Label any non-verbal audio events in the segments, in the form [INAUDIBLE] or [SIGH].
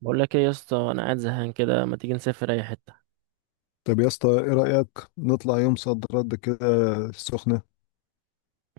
بقول لك ايه يا اسطى؟ انا قاعد زهقان كده، ما تيجي نسافر اي حته؟ طب يا اسطى ايه رأيك؟ نطلع يوم صد رد كده، السخنة.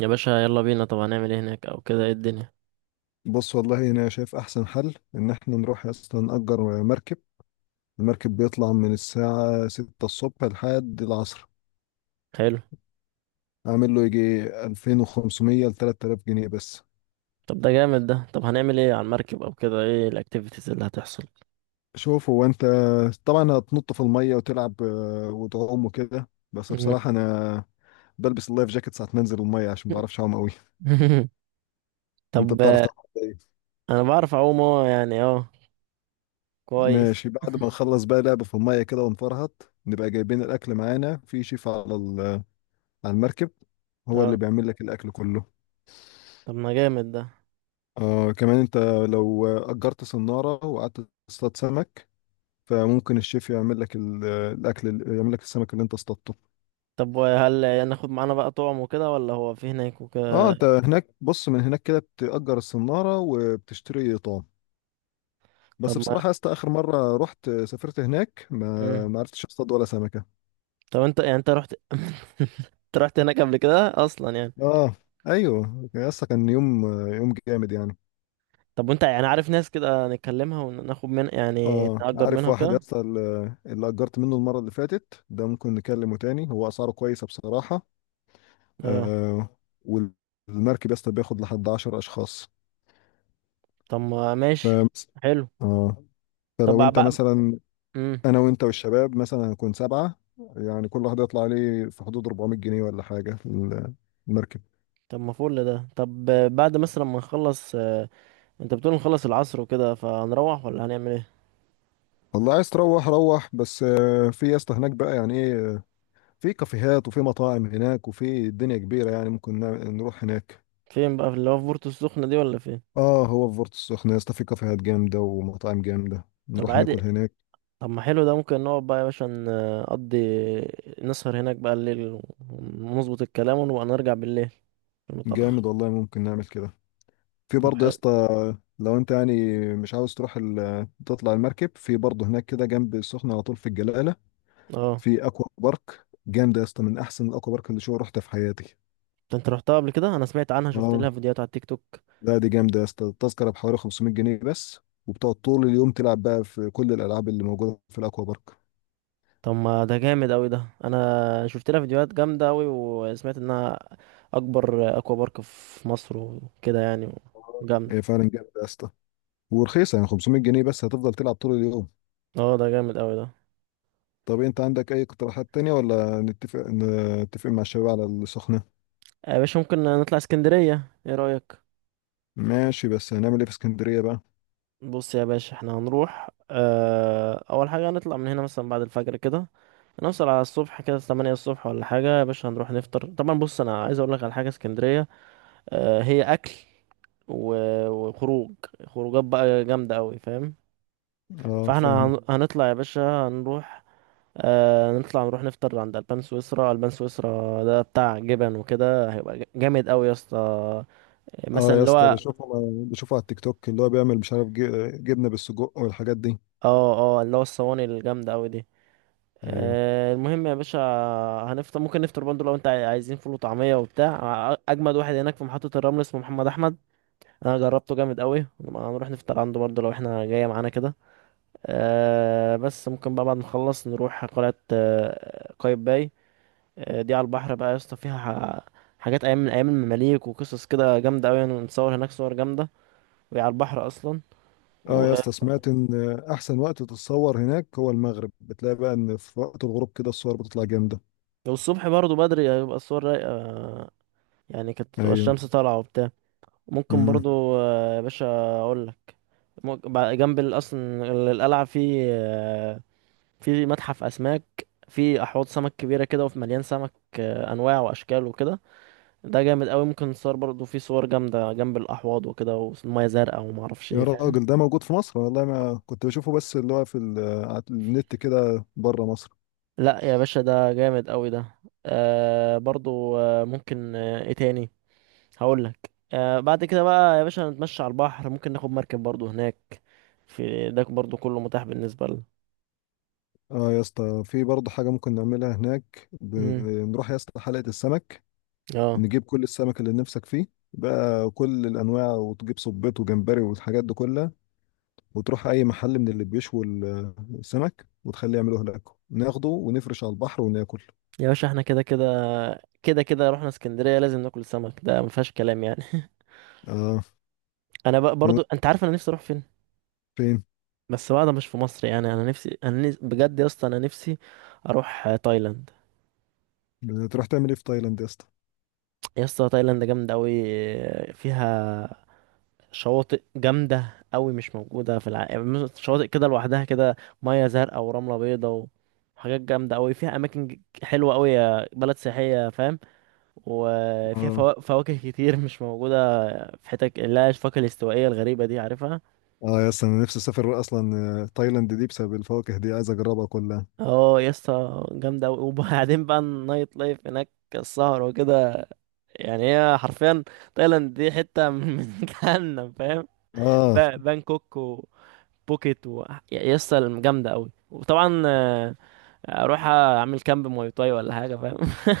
يا باشا يلا بينا. طب هنعمل ايه هناك او كده؟ ايه الدنيا؟ بص، والله انا شايف احسن حل ان احنا نروح يا اسطى نأجر مركب. المركب بيطلع من الساعة 6 الصبح لحد العصر. حلو. اعمل له يجي 2500 ل 3000 جنيه بس. طب ده جامد ده. طب هنعمل ايه على المركب او كده؟ ايه الاكتيفيتيز اللي هتحصل؟ شوف، هو انت طبعا هتنط في المية وتلعب وتعوم وكده، بس مم. بصراحة انا بلبس اللايف جاكيت ساعة ما انزل المية عشان ما بعرفش اعوم قوي. [LAUGHS] انت طب بتعرف تعوم؟ انا بعرف اعوم، اه يعني اه كويس. ماشي. بعد ما نخلص بقى لعب في المية كده ونفرهط، نبقى جايبين الأكل معانا، في شيف على على المركب هو اللي اه. بيعمل لك الأكل كله. طب ما جامد ده. آه، كمان أنت لو أجرت صنارة وقعدت تصطاد سمك، فممكن الشيف يعمل لك الأكل يعمل لك السمك اللي أنت اصطادته. طب وهل يعني ناخد معانا بقى طعم وكده، ولا هو في هناك اه، وكده؟ أنت هناك بص، من هناك كده بتأجر الصنارة وبتشتري طعم. طب بس ما. بصراحة يا اسطى آخر مرة رحت سافرت هناك ما مم. ما عرفتش اصطاد ولا سمكة. طب انت رحت [LAUGHS] انت رحت هناك قبل كده اصلا يعني؟ اه، ايوه يا اسطى، كان يوم، يوم جامد يعني. طب وانت يعني عارف ناس كده نتكلمها وناخد من، يعني اه، نأجر عارف منها واحد يا وكده؟ اسطى اللي اجرت منه المره اللي فاتت ده، ممكن نكلمه تاني، هو اسعاره كويسه بصراحه. اه. آه، والمركب يا اسطى بياخد لحد 10 اشخاص. طب ما ف، ماشي. حلو. اه، فلو طب انت بقى. مثلا امم انا وانت والشباب مثلا هنكون سبعه. يعني كل واحد يطلع عليه في حدود 400 جنيه ولا حاجه المركب. طب ما فل ده. طب بعد مثلا ما نخلص، انت بتقول نخلص العصر وكده، فهنروح ولا هنعمل ايه؟ والله عايز تروح روح، بس في يا اسطى هناك بقى يعني ايه، في كافيهات وفي مطاعم هناك، وفي الدنيا كبيره يعني ممكن نروح هناك. فين بقى؟ في اللي هو في بورتو السخنة دي ولا فين؟ اه، هو في بورتو السخنة يا اسطى في كافيهات جامدة ومطاعم جامدة، طب نروح عادي. ناكل هناك. طب ما حلو ده. ممكن نقعد بقى يا باشا، نقضي، نسهر هناك بقى الليل، ونظبط الكلام، ونبقى نرجع بالليل متأخر. جامد والله، ممكن نعمل كده. في طب برضه يا حلو. اسطى لو انت يعني مش عاوز تروح ال... تطلع المركب، في برضه هناك كده جنب السخنة على طول في الجلالة اه في اكوا بارك جامدة يا اسطى، من احسن الاكوا بارك اللي شو رحتها في حياتي. انت رحتها قبل كده؟ انا سمعت عنها، شفت اه، لها فيديوهات على التيك توك. لا دي جامدة يا اسطى، التذكرة بحوالي 500 جنيه بس، وبتقعد طول اليوم تلعب بقى في كل الالعاب اللي موجودة في الاكوا بارك. طب ما ده جامد قوي ده. انا شفت لها فيديوهات جامده قوي، وسمعت انها اكبر اكوا بارك في مصر وكده يعني. اه، جامد. هي فعلا جامدة يا اسطى، ورخيصة يعني، 500 جنيه بس هتفضل تلعب طول اليوم. اه ده جامد قوي ده. طب انت عندك اي اقتراحات تانية؟ ولا نتفق نتفق مع الشباب على السخنة؟ يا باشا ممكن نطلع اسكندريه، ايه رايك؟ ماشي، بس هنعمل ايه في اسكندرية بقى؟ بص يا باشا، احنا هنروح، اول حاجه هنطلع من هنا مثلا بعد الفجر كده، هنوصل على الصبح كده 8 الصبح ولا حاجه. يا باشا هنروح نفطر طبعا. بص انا عايز اقول لك على حاجه، اسكندريه اه هي اكل وخروج، خروجات بقى جامده قوي، فاهم؟ اه فاحنا فاهم. هنطلع يا باشا، هنروح، آه نطلع نروح نفطر عند البان سويسرا. البان سويسرا ده بتاع جبن وكده، هيبقى جامد قوي يا اسطى، اه مثلا يا اللي اسطى هو. بشوفه، بشوفه على التيك توك، اللي هو بيعمل مش عارف جبنة بالسجق والحاجات دي. اه اه، اللي هو الصواني الجامده قوي دي. ايوه. آه المهم يا باشا، هنفطر. ممكن نفطر برضه لو انت عايزين فول وطعميه وبتاع. اجمد واحد هناك في محطه الرمل اسمه محمد احمد، انا جربته جامد قوي. هنروح نفطر عنده برضه لو احنا جايه معانا كده. آه بس ممكن بقى بعد ما نخلص نروح قلعه قايتباي. دي على البحر بقى يا اسطى، فيها حاجات ايام من ايام المماليك، وقصص كده جامده قوي. نصور هناك صور جامده، وهي على البحر اصلا اه و... يا اسطى سمعت ان احسن وقت تتصور هناك هو المغرب، بتلاقي بقى ان في وقت الغروب كده الصور بتطلع جامدة. والصبح برضو بدري هيبقى الصور رايقه، يعني كانت تبقى ايوه. الشمس طالعه وبتاع. ممكن امم. برضو يا باشا اقول لك، ممكن بع- جنب ال- اصلا ال- القلعه في في متحف اسماك، في احواض سمك كبيره كده وفي مليان سمك، انواع واشكال وكده. ده جامد قوي. ممكن نصور برضو، في صور جامده جنب الاحواض وكده، والميه زرقاء وما اعرفش يا ايه، فاهم؟ راجل ده موجود في مصر؟ والله ما كنت بشوفه، بس اللي هو في على النت كده بره مصر. لا يا باشا ده جامد قوي ده. آه برضو، آه ممكن، آه ايه تاني هقول لك، آه بعد كده بقى يا باشا نتمشى على البحر. ممكن ناخد مركب برضو هناك، في ده برضو كله متاح بالنسبة لنا. اه يا اسطى، في برضه حاجة ممكن نعملها هناك، امم بنروح يا اسطى حلقة السمك، اه نجيب كل السمك اللي نفسك فيه بقى، كل الأنواع، وتجيب صبيط وجمبري والحاجات دي كلها، وتروح أي محل من اللي بيشوي السمك وتخليه يعملوه لك، ناخده ونفرش على البحر وناكل. يا باشا احنا كده كده، كده كده رحنا اسكندرية، لازم ناكل سمك ده ما فيهاش كلام يعني. [LAUGHS] اه. انا بقى برضو، انت عارف انا نفسي اروح فين؟ فين؟ بس بقى ده مش في مصر يعني. انا نفسي، بجد يا اسطى، انا نفسي اروح تايلاند. تروح تعمل ايه في تايلاند يا اسطى؟ يا اسطى تايلاند جامدة قوي، فيها شواطئ جامدة قوي مش موجودة في العالم، يعني شواطئ كده لوحدها كده، مية زرقاء ورملة بيضاء، وحاجات جامدة قوي. فيها أماكن حلوة قوي، بلد سياحية، فاهم؟ وفيها اه. فواكه كتير مش موجودة في حتت، اللي هي الفاكهة الاستوائية الغريبة دي، عارفها؟ اه يا اسطى انا نفسي اسافر اصلا، تايلاند دي بسبب الفواكه دي عايز اجربها كلها. اه يا اسطى جامدة قوي. [LAUGHS] وبعدين بقى النايت لايف هناك، السهر وكده. يعني هي حرفيا، تايلاند دي حتة من [LAUGHS] من جهنم، فاهم؟ اه. بانكوك، بوكيت، و يا اسطى جامده قوي. وطبعا اروح اعمل كامب مواي تاي ولا حاجه، فاهم؟ [LAUGHS]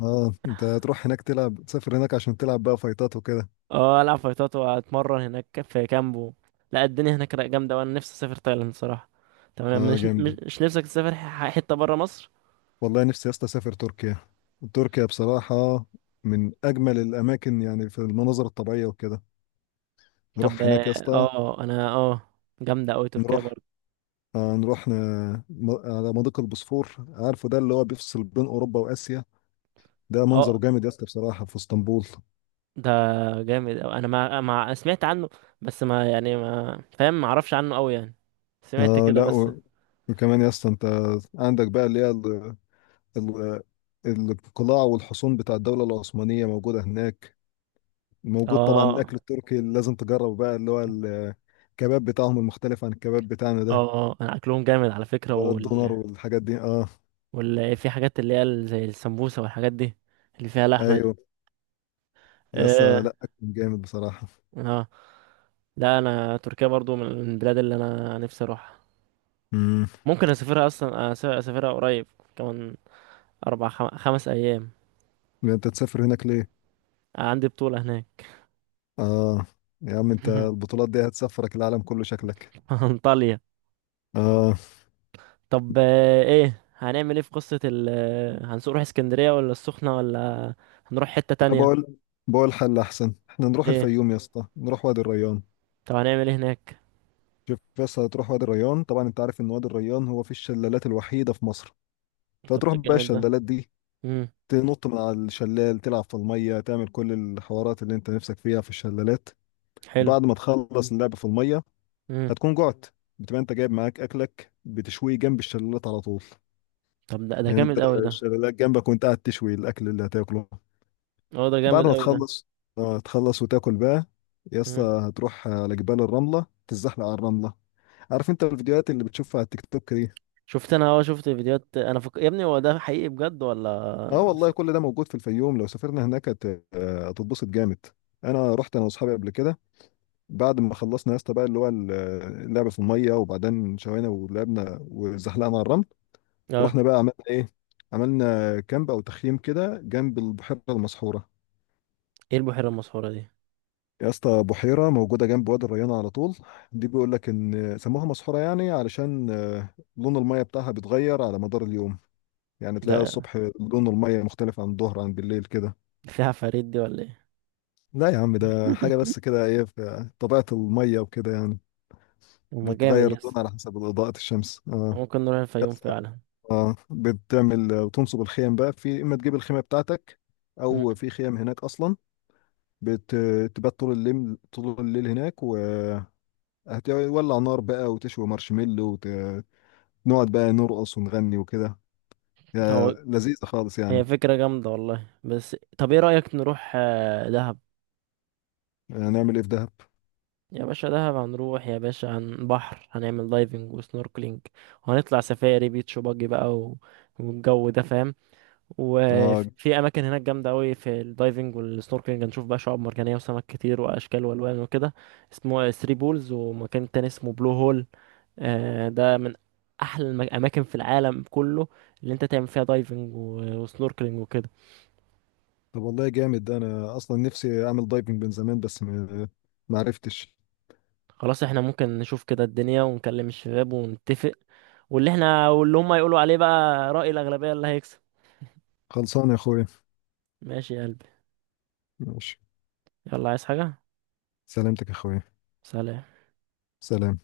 اه، انت هتروح هناك تلعب، تسافر هناك عشان تلعب بقى فايتات وكده؟ اه العب فايتات واتمرن هناك في كامبو. لا الدنيا هناك رايقة جامده، وانا نفسي اسافر تايلاند صراحه. تمام. اه، مش مش جامد. مش نفسك تسافر حته بره مصر؟ والله نفسي يا اسطى اسافر تركيا. تركيا بصراحه من اجمل الاماكن يعني في المناظر الطبيعيه وكده. طب نروح اه. هناك يا اسطى. انا جامده قوي تركيا نروح برضه. آه نروح ن... م... على مضيق البوسفور، عارفه ده اللي هو بيفصل بين اوروبا واسيا؟ ده منظره اه جامد يا اسطى بصراحه في اسطنبول. ده جامد أوي. انا ما ما أنا سمعت عنه، بس ما يعني ما فاهم، ما اعرفش عنه قوي يعني، سمعت آه كده لا بس. و... وكمان يا اسطى انت عندك بقى اللي هي ال... ال... القلاع والحصون بتاع الدوله العثمانيه موجوده هناك. موجود طبعا اه. الاكل التركي اللي لازم تجربه بقى، اللي هو الكباب بتاعهم المختلف عن الكباب بتاعنا ده، اه انا اكلهم جامد على فكره. بقى الدونر والحاجات دي. اه، ولا في حاجات اللي هي زي السمبوسة والحاجات دي، اللي فيها لحمة دي. ايوه [LAUGHS] يا اسطى، اه. لا اكل جامد بصراحه. اه، لا انا تركيا برضو من البلاد اللي انا نفسي اروحها. امم. ممكن اسافرها اصلا، اسافرها قريب، كمان 5 أيام. انت تسافر هناك ليه؟ عندي بطولة هناك. اه، يا عم انت [LAUGHS] البطولات دي هتسافرك العالم كله شكلك. انطاليا. اه. طب ايه، هنعمل ايه في قصة ال هنسوق نروح اسكندرية ولا السخنة، ولا هنروح حتة انا تانية؟ بقول بقول حل احسن، احنا نروح ايه؟ الفيوم يا اسطى، نروح وادي الريان. طب هنعمل ايه هناك؟ شوف بس، هتروح وادي الريان طبعا، انت عارف ان وادي الريان هو في الشلالات الوحيده في مصر، طب فتروح ده بقى جامد ده. الشلالات دي، امم تنط من على الشلال، تلعب في المية، تعمل كل الحوارات اللي انت نفسك فيها في الشلالات. حلو. بعد ما تخلص اللعب في المية امم هتكون جعت، بتبقى انت جايب معاك اكلك، بتشويه جنب الشلالات على طول. طب ده يعني انت جامد قوي ده. الشلالات جنبك، وانت قاعد تشوي الاكل اللي هتاكله. اه ده بعد جامد ما قوي تخلص، اه تخلص وتاكل بقى، يا اسطى ده. هتروح على جبال الرملة، تتزحلق على الرملة. عارف انت الفيديوهات اللي بتشوفها على التيك توك دي؟ شفت، انا اه شفت فيديوهات. انا يا ابني هو ده حقيقي بجد اه ولا؟ والله، كل ده موجود في الفيوم، لو سافرنا هناك هتتبسط جامد. انا رحت انا واصحابي قبل كده، بعد ما خلصنا يا اسطى بقى اللي هو اللعبه في الميه، وبعدين شوينا ولعبنا وزحلقنا على الرمل، اه. رحنا بقى عملنا ايه؟ عملنا كامب او تخييم كده جنب البحيره المسحوره. ايه البحيرة المسحورة دي؟ يا اسطى بحيره موجوده جنب وادي الريان على طول، دي بيقول لك ان سموها مسحوره يعني علشان لون الميه بتاعها بيتغير على مدار اليوم. يعني تلاقي ده الصبح لون الميه مختلف عن الظهر عن بالليل كده. فيها عفاريت دي ولا ايه؟ لا يا عم، ده حاجه بس [LAUGHS] كده، ايه في طبيعه الميه وكده يعني، هما جامد بتغير يس. لونها على حسب اضاءه الشمس. اه. ممكن نروح الفيوم يس. فعلا. اه، بتعمل بتنصب الخيم بقى، في اما تجيب الخيمه بتاعتك او مم. في خيم هناك اصلا، بتبات طول الليل، طول الليل هناك، وهتولع نار بقى وتشوي مارشميلو، ونقعد بقى نرقص ونغني وكده، يا هو لذيذه خالص هي يعني. فكرة جامدة والله. بس طب ايه رأيك نروح دهب؟ هنعمل ايه في دهب؟ يا باشا دهب هنروح يا باشا عن بحر، هنعمل دايفنج وسنوركلينج، وهنطلع سفاري بيتش باجي بقى، والجو ده، فاهم؟ اه. وفي اماكن هناك جامده قوي في الدايفنج والسنوركلينج، هنشوف بقى شعاب مرجانيه وسمك كتير واشكال والوان وكده. اسمه ثري بولز، ومكان تاني اسمه بلو هول. ده من احلى الاماكن في العالم كله اللي انت تعمل فيها دايفنج وسنوركلينج وكده. طب والله جامد ده، انا اصلا نفسي اعمل دايفنج من زمان، بس ما عرفتش. خلاص، احنا ممكن نشوف كده الدنيا، ونكلم الشباب ونتفق، واللي احنا واللي هم يقولوا عليه بقى، رأي الأغلبية اللي هيكسب. خلصان يا اخويا. ماشي يا قلبي. ماشي. يلا عايز حاجة؟ سلامتك يا اخويا. سلام سلام.